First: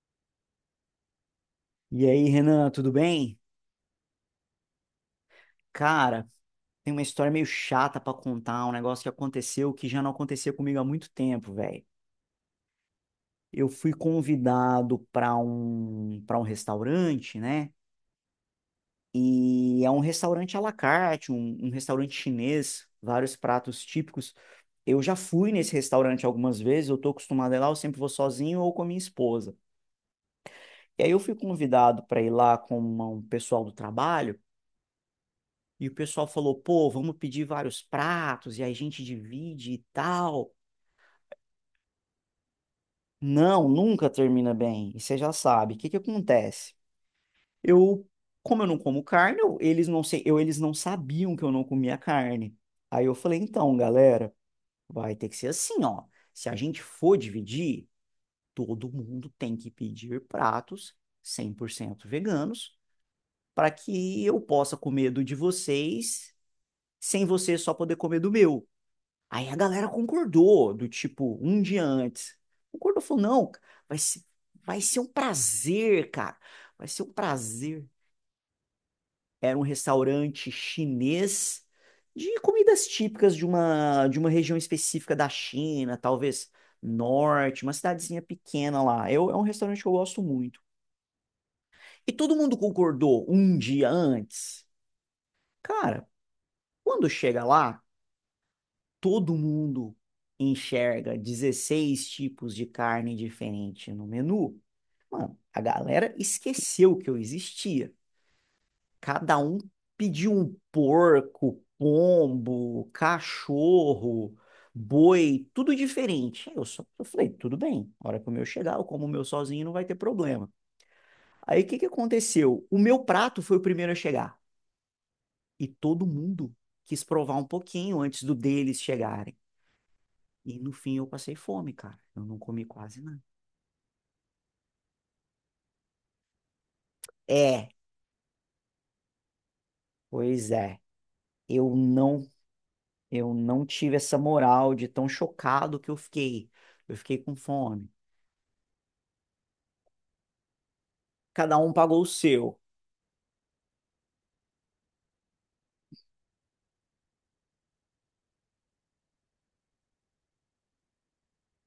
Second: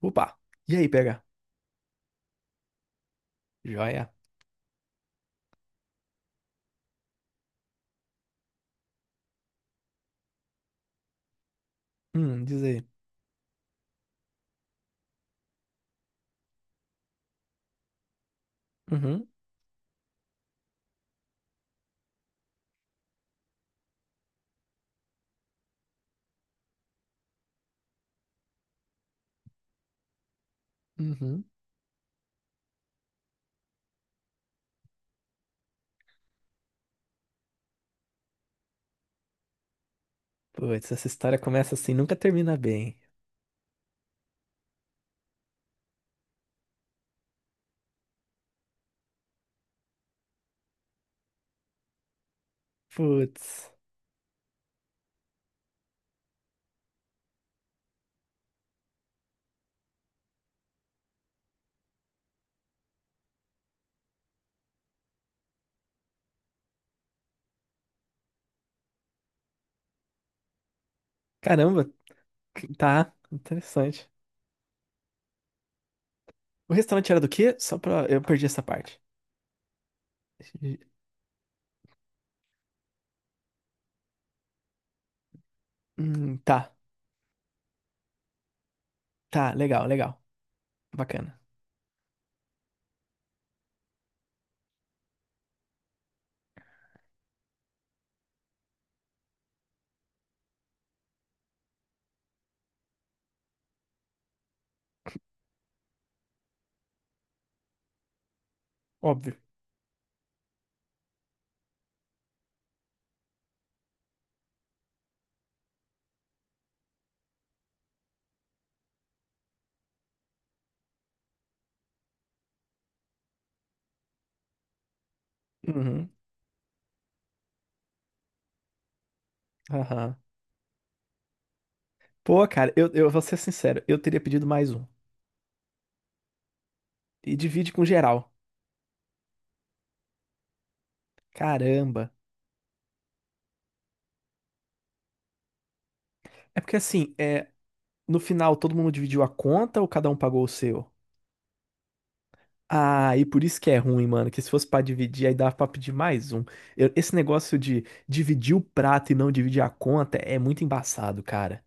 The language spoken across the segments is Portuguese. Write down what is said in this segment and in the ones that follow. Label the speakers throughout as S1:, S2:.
S1: Opa! E aí, PH?
S2: E aí, Renan, tudo bem?
S1: Joia?
S2: Cara, tem uma história meio chata pra contar, um negócio que aconteceu que já não acontecia comigo há muito tempo, velho.
S1: Diz aí.
S2: Eu fui convidado pra um para um restaurante, né?
S1: Uhum,
S2: E é um restaurante à la carte, um restaurante chinês, vários pratos típicos. Eu já fui nesse restaurante algumas vezes, eu tô acostumado a ir lá, eu sempre vou sozinho ou com a minha esposa. E aí eu fui
S1: uhum.
S2: convidado para ir lá com um pessoal do trabalho. E o pessoal falou, pô, vamos pedir vários pratos e aí a gente divide e tal.
S1: Putz, essa história começa assim, nunca termina bem.
S2: Não, nunca termina bem. E você já sabe. O que que acontece? Eu, como eu não como carne, eles não sei, eles não sabiam que eu não comia carne. Aí eu falei,
S1: Putz.
S2: então, galera, vai ter que ser assim, ó. Se a gente for dividir, todo mundo tem que pedir pratos 100% veganos para que eu possa comer do de vocês, sem vocês só poder comer do meu. Aí a galera concordou, do tipo, um dia
S1: Caramba,
S2: antes. Concordou, falou, não, vai
S1: interessante.
S2: ser, vai ser um prazer, cara.
S1: O
S2: Vai ser
S1: restaurante
S2: um
S1: era do quê? Só
S2: prazer.
S1: pra. Eu perdi essa parte.
S2: Era um restaurante chinês de comidas típicas de uma região específica da China, talvez
S1: Tá,
S2: norte, uma cidadezinha pequena lá. Eu, é um
S1: tá,
S2: restaurante
S1: legal,
S2: que eu
S1: legal.
S2: gosto muito.
S1: Bacana.
S2: E todo mundo concordou um dia antes. Cara, quando chega lá, todo mundo enxerga 16 tipos de carne diferente no menu, mano, a galera esqueceu que eu existia.
S1: Óbvio.
S2: Cada um pediu um porco, pombo, cachorro, boi, tudo diferente. Aí Eu só eu falei, tudo bem, a hora que o meu chegar, eu como o meu sozinho, não vai ter problema. Aí o que que aconteceu? O meu prato foi o primeiro a chegar e todo
S1: Uhum,
S2: mundo quis provar um pouquinho antes do deles chegarem.
S1: aham.
S2: E no fim eu passei fome, cara. Eu não
S1: Pô,
S2: comi
S1: cara, eu,
S2: quase
S1: eu vou
S2: nada.
S1: ser sincero, eu teria pedido mais um. E
S2: É,
S1: divide com geral.
S2: pois é. Eu
S1: Caramba.
S2: não, eu não tive essa moral de tão chocado que eu fiquei.
S1: É porque
S2: Eu
S1: assim,
S2: fiquei com
S1: é,
S2: fome.
S1: no final todo mundo dividiu a conta ou cada um pagou o seu?
S2: Cada um pagou o seu.
S1: Ah, e por isso que é ruim, mano. Que se fosse pra dividir, aí dava pra pedir mais um. Esse negócio de dividir o prato e não dividir a conta é muito embaçado, cara.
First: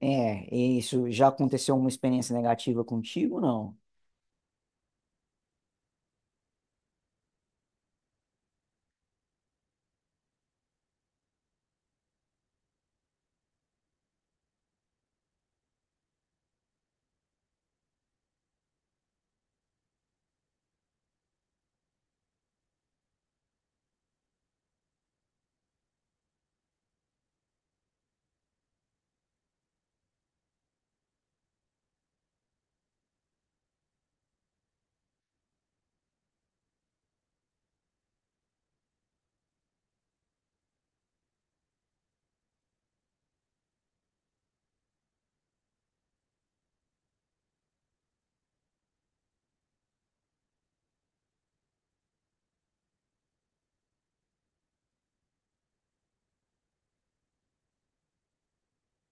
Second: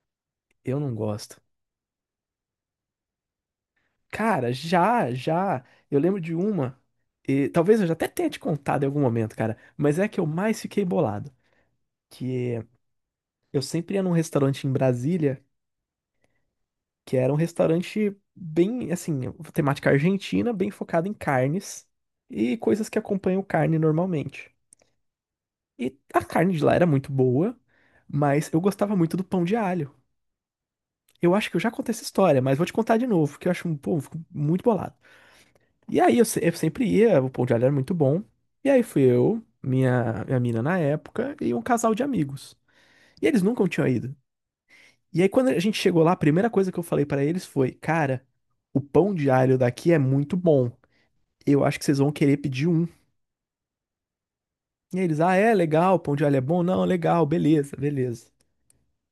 S2: É,
S1: Eu
S2: e
S1: não
S2: isso já
S1: gosto.
S2: aconteceu uma experiência negativa contigo, não?
S1: Cara, já, já. Eu lembro de uma. E talvez eu já até tenha te contado em algum momento, cara. Mas é a que eu mais fiquei bolado. Que eu sempre ia num restaurante em Brasília, que era um restaurante bem, assim, temática argentina, bem focado em carnes e coisas que acompanham carne normalmente. E a carne de lá era muito boa, mas eu gostava muito do pão de alho. Eu acho que eu já contei essa história, mas vou te contar de novo, que eu acho, pô, eu fico muito bolado. E aí eu, se- eu sempre ia, o pão de alho era muito bom. E aí fui eu, minha mina na época, e um casal de amigos. E eles nunca tinham ido. E aí quando a gente chegou lá, a primeira coisa que eu falei pra eles foi: Cara, o pão de alho daqui é muito bom. Eu acho que vocês vão querer pedir um. E aí eles, ah, é legal, pão de alho é bom? Não, legal, beleza, beleza.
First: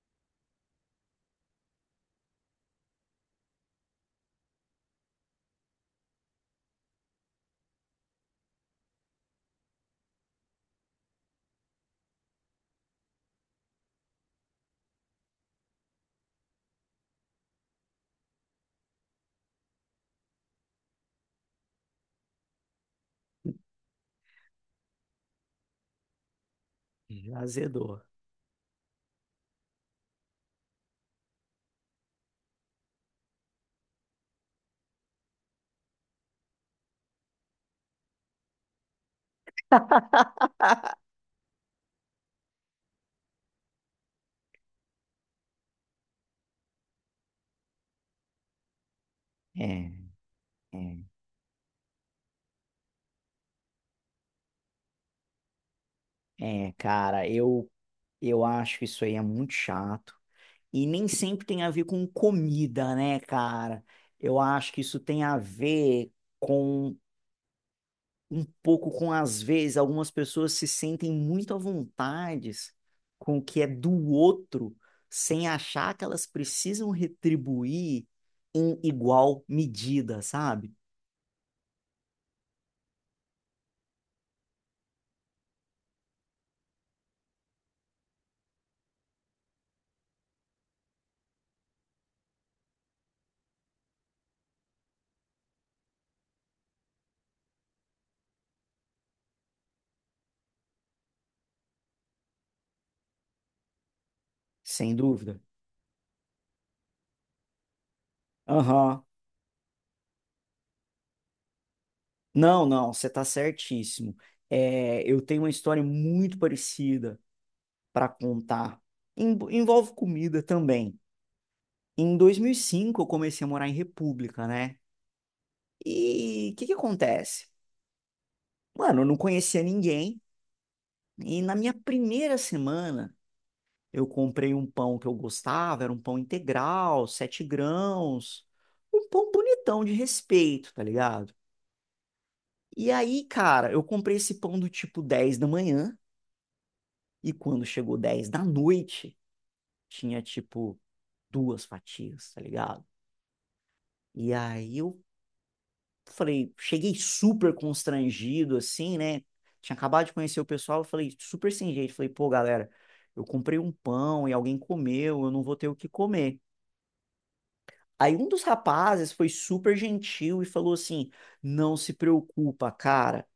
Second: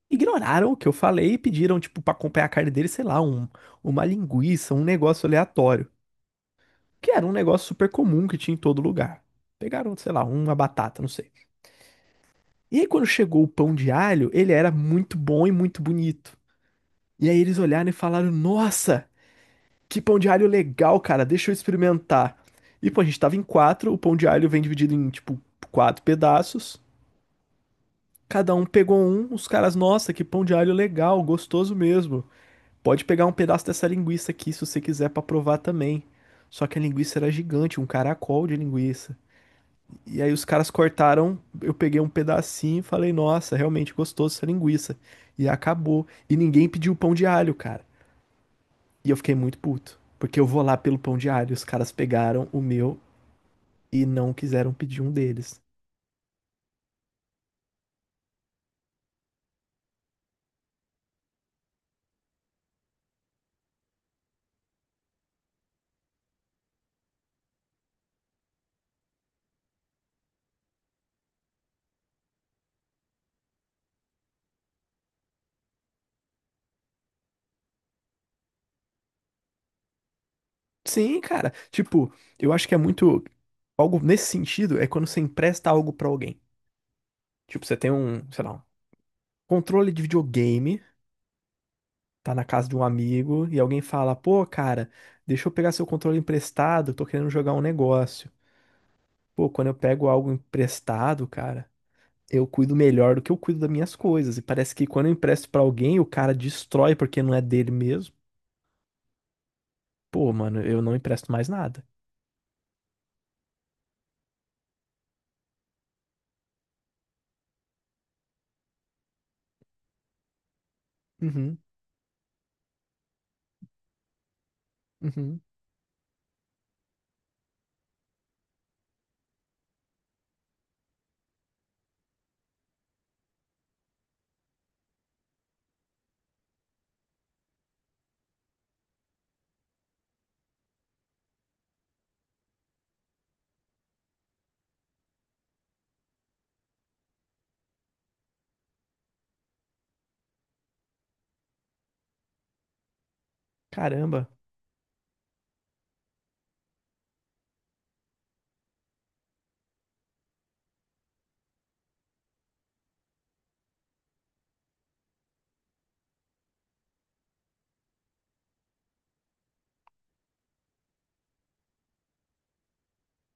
S1: Ignoraram o que eu falei e pediram, tipo, pra acompanhar a carne dele, sei lá, uma linguiça, um negócio aleatório. Que era um negócio super comum que tinha em todo lugar. Pegaram, sei lá, uma batata, não sei. E aí, quando chegou o pão de alho, ele era muito bom e muito bonito. E aí eles olharam e falaram: Nossa, que pão de alho legal, cara, deixa eu experimentar. E pô, a gente tava em quatro, o pão de alho vem dividido em, tipo, quatro pedaços.
S2: Já azedou.
S1: Cada um pegou um, os caras, nossa, que pão de alho legal, gostoso mesmo. Pode pegar um pedaço dessa linguiça aqui se você quiser pra provar também. Só que a linguiça era gigante, um caracol de linguiça. E aí os caras cortaram, eu peguei um pedacinho e falei, nossa, realmente gostoso essa linguiça. E acabou. E ninguém pediu pão de alho, cara. E eu fiquei muito
S2: É,
S1: puto. Porque eu vou lá pelo
S2: é,
S1: pão de alho. Os caras pegaram o meu e não quiseram pedir um deles.
S2: é, cara, eu acho que isso aí é muito chato. E nem sempre tem a ver com comida, né, cara? Eu acho que isso tem a ver com um pouco com, às vezes, algumas pessoas se sentem muito à vontade com o que é do outro, sem achar que elas precisam retribuir em igual medida, sabe?
S1: Sim, cara. Tipo, eu acho que é muito. Algo nesse sentido é quando você empresta algo pra alguém. Tipo, você tem um, sei lá, um controle de videogame, tá na casa de um amigo e alguém fala: pô, cara, deixa eu pegar seu controle emprestado, tô querendo jogar um negócio. Pô, quando eu pego algo emprestado, cara, eu cuido melhor do que eu cuido das minhas coisas. E parece que
S2: Sem
S1: quando eu
S2: dúvida.
S1: empresto pra alguém, o cara destrói porque não é dele mesmo.
S2: Aham.
S1: Pô, mano, eu não empresto mais nada.
S2: Não, não, você tá certíssimo. É, eu tenho uma história muito parecida para contar. Em- envolve comida também.
S1: Uhum,
S2: Em 2005 eu comecei a morar em República, né?
S1: uhum.
S2: E o que que acontece? Mano, eu não conhecia ninguém. E na minha primeira semana, eu comprei um pão que eu gostava, era um pão integral, sete grãos, um pão bonitão de respeito, tá ligado? E aí, cara, eu comprei esse pão do tipo 10 da manhã, e quando chegou 10 da noite, tinha tipo duas fatias, tá ligado?
S1: Caramba.
S2: E aí eu falei, cheguei super constrangido, assim, né? Tinha acabado de conhecer o pessoal, eu falei, super sem jeito, falei, pô, galera. Eu comprei um pão e alguém comeu, eu não vou ter o que comer. Aí um dos rapazes foi super gentil e falou assim: Não se preocupa, cara.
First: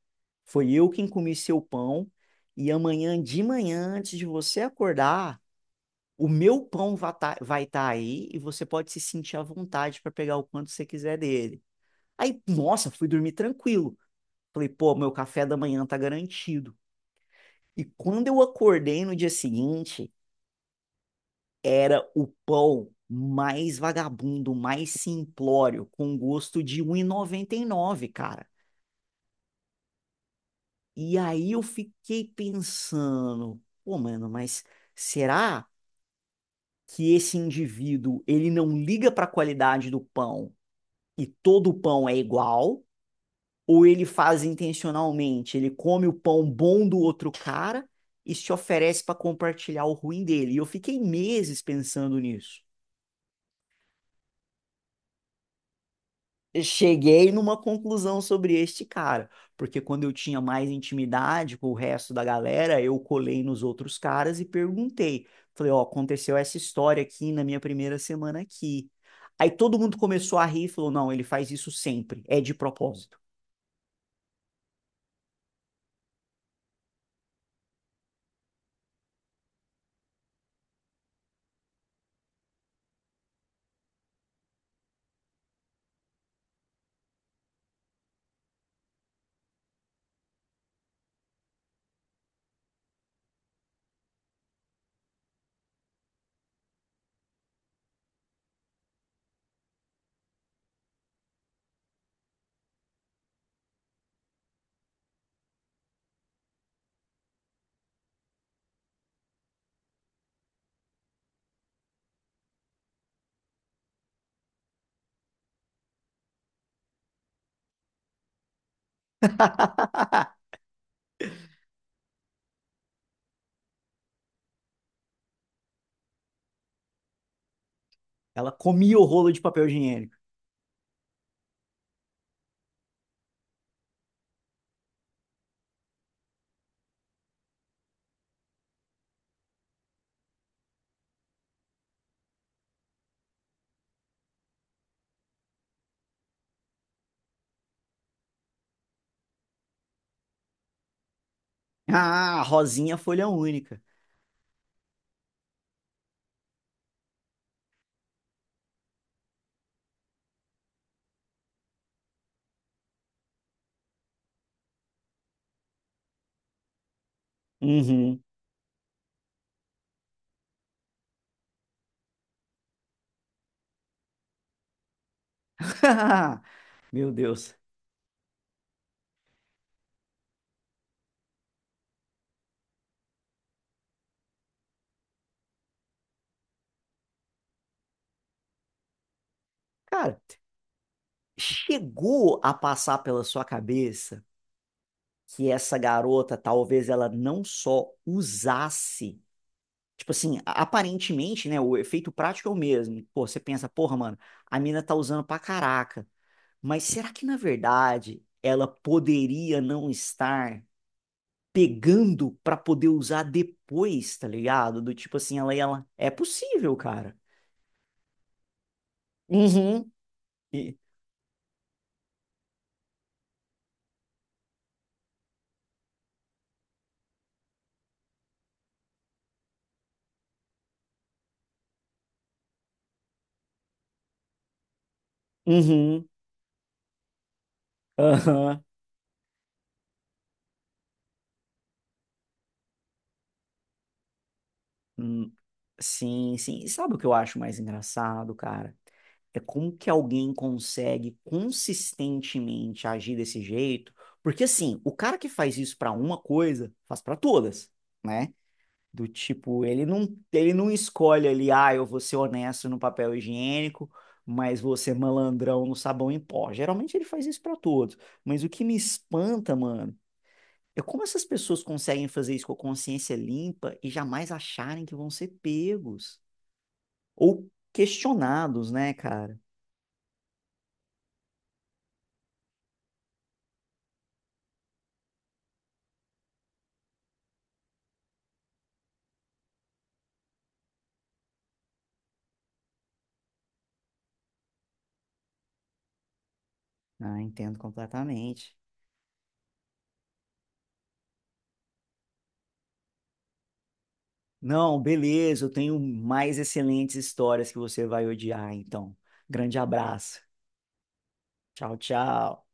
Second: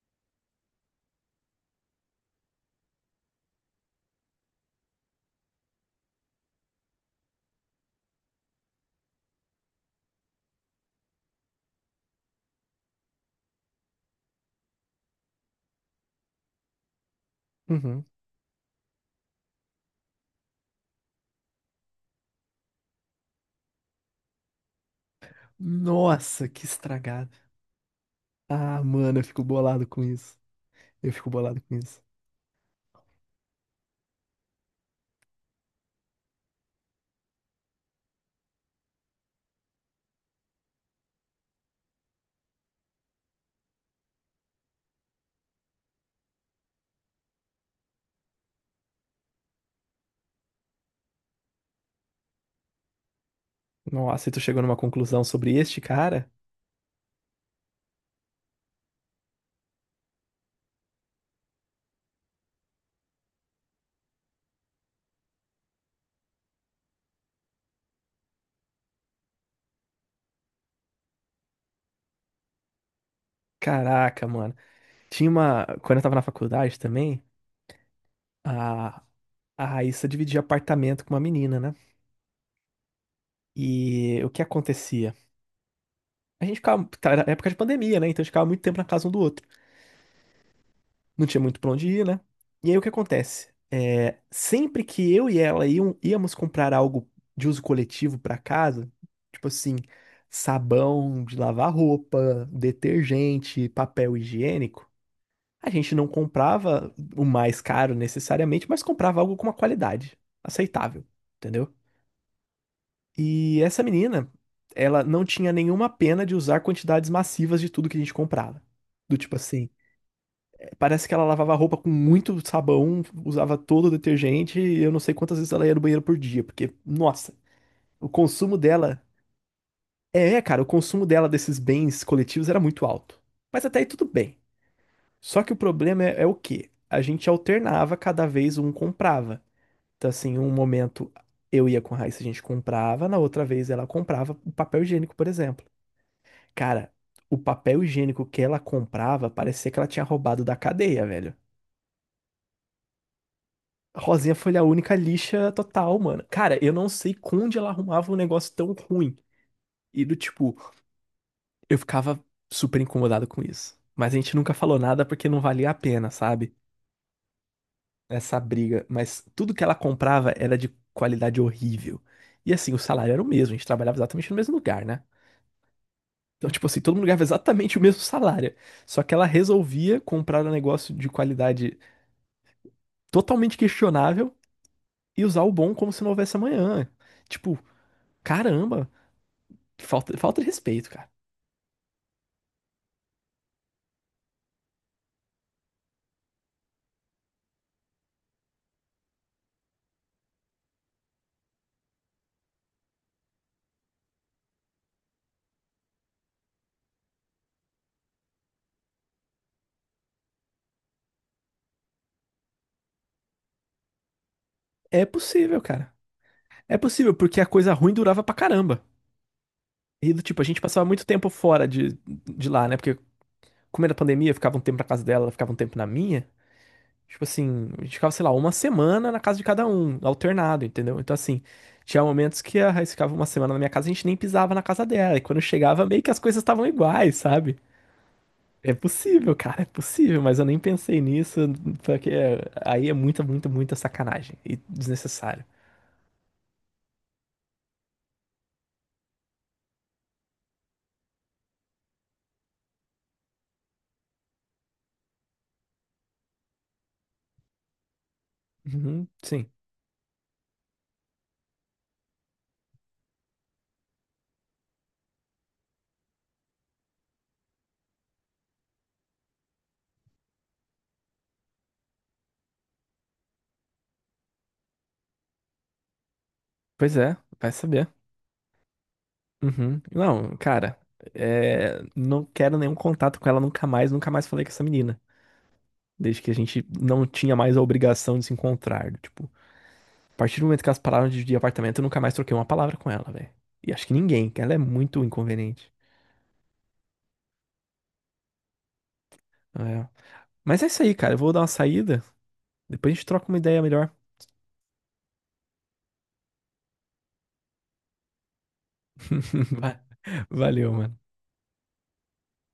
S2: Foi eu quem comi seu pão. E amanhã de manhã, antes de você acordar, o meu pão va- tá- vai estar aí e você pode se sentir à vontade para pegar o quanto você quiser dele. Aí, nossa, fui dormir tranquilo. Falei, pô, meu café da manhã tá garantido. E
S1: Uhum.
S2: quando eu acordei no dia seguinte, era o pão mais vagabundo, mais simplório, com
S1: Nossa,
S2: gosto
S1: que
S2: de um e
S1: estragado.
S2: 99, cara.
S1: Ah, mano, eu fico bolado com isso. Eu
S2: E
S1: fico
S2: aí
S1: bolado
S2: eu
S1: com isso.
S2: fiquei pensando, pô, mano, mas será que esse indivíduo, ele não liga para a qualidade do pão e todo pão é igual? Ou ele faz intencionalmente, ele come o pão bom do outro cara e se oferece para compartilhar o ruim dele? E eu fiquei meses pensando nisso.
S1: Nossa, e tu chegou numa conclusão sobre este cara?
S2: Cheguei numa conclusão sobre este cara, porque quando eu tinha mais intimidade com o resto da galera, eu colei nos outros caras e perguntei. Falei, ó, aconteceu essa história aqui na minha primeira semana aqui. Aí todo mundo começou a rir e falou, não, ele faz isso sempre, é de propósito.
S1: Caraca, mano. Tinha uma. Quando eu tava na faculdade também, a, a Raíssa dividia apartamento com uma menina, né? E o que acontecia? A gente ficava. Tá, era época de pandemia, né? Então a gente ficava muito tempo na casa um do outro. Não tinha muito pra onde ir, né? E aí o que acontece? É, sempre que eu e ela iam, íamos comprar algo de uso coletivo pra casa, tipo assim, sabão de lavar roupa, detergente, papel higiênico. A gente não comprava o mais caro necessariamente, mas comprava algo com uma qualidade aceitável, entendeu? E essa menina, ela não tinha nenhuma pena de usar quantidades massivas de tudo que a gente comprava. Do tipo assim, parece que ela lavava a roupa com muito sabão, usava todo o detergente, e eu não sei quantas vezes ela ia no banheiro por dia, porque, nossa, o
S2: Ela
S1: consumo
S2: comia
S1: dela.
S2: o rolo de papel higiênico.
S1: É, cara, o consumo dela desses bens coletivos era muito alto. Mas até aí tudo bem. Só que o problema é, é o quê? A gente alternava, cada vez um comprava. Então, assim, um momento eu ia com a Raíssa, a gente comprava, na outra vez ela comprava o papel higiênico, por exemplo. Cara, o papel higiênico que ela comprava parecia que ela tinha roubado da cadeia, velho.
S2: Ah, Rosinha folha única.
S1: A Rosinha foi a única lixa total, mano. Cara, eu não sei onde ela arrumava um negócio tão ruim. E do tipo, eu ficava super incomodado com isso. Mas a gente nunca falou nada porque não valia a pena, sabe?
S2: Uhum.
S1: Essa briga, mas tudo que ela comprava era de qualidade horrível. E assim, o salário era o mesmo, a gente trabalhava exatamente no mesmo lugar, né? Então, tipo assim, todo mundo
S2: Meu
S1: ganhava
S2: Deus.
S1: exatamente o mesmo salário. Só que ela resolvia comprar um negócio de qualidade totalmente questionável e usar o bom como se não houvesse amanhã. Tipo, caramba,
S2: Cara,
S1: falta de respeito, cara.
S2: chegou a passar pela sua cabeça que essa garota talvez ela não só usasse, tipo assim, aparentemente, né, o efeito prático é o mesmo. Pô, você pensa, porra, mano, a mina tá usando pra caraca. Mas será que na verdade ela poderia não estar pegando pra poder usar depois, tá ligado? Do
S1: É
S2: tipo assim, ela
S1: possível,
S2: ela
S1: cara.
S2: é possível,
S1: É possível,
S2: cara.
S1: porque a coisa ruim durava pra caramba.
S2: Uhum.
S1: E do tipo, a gente
S2: E-
S1: passava muito tempo de lá, né? Porque como era pandemia, eu ficava um tempo na casa dela, ela ficava um tempo na minha. Tipo assim, a gente ficava, sei lá, uma semana na casa de cada um, alternado, entendeu? Então, assim, tinha momentos que a Raíssa ficava uma semana na minha casa e a gente nem pisava na casa dela. E quando eu chegava, meio
S2: Uhum.
S1: que as coisas estavam iguais, sabe?
S2: Aham.
S1: É possível, cara, é possível, mas eu nem pensei nisso, porque aí é muita sacanagem e
S2: Hum,
S1: desnecessário.
S2: sim, sim. E sabe o que eu acho mais engraçado, cara? É como que alguém consegue consistentemente agir desse jeito? Porque assim, o cara que faz isso para uma coisa, faz para todas, né? Do
S1: Uhum, sim.
S2: tipo, ele não escolhe ali, ah, eu vou ser honesto no papel higiênico, mas vou ser malandrão no sabão em pó. Geralmente ele faz isso para todos. Mas o que me espanta, mano, é como essas pessoas conseguem fazer isso com a consciência limpa e jamais acharem que vão ser pegos
S1: Pois é,
S2: ou
S1: vai saber.
S2: questionados, né, cara?
S1: Uhum. Não, cara, é, não quero nenhum contato com ela nunca mais, nunca mais falei com essa menina. Desde que a gente não tinha mais a obrigação de se encontrar. Tipo, a partir do momento que elas pararam de dividir apartamento, eu nunca mais troquei uma palavra com ela, velho. E acho que ninguém, que ela é muito inconveniente.
S2: Ah, entendo completamente.
S1: É. Mas é isso aí, cara. Eu vou dar uma saída. Depois a gente troca uma ideia melhor.
S2: Não, beleza, eu tenho mais excelentes histórias que você vai odiar, então. Grande
S1: Va-
S2: abraço.
S1: Valeu, mano.
S2: Tchau, tchau.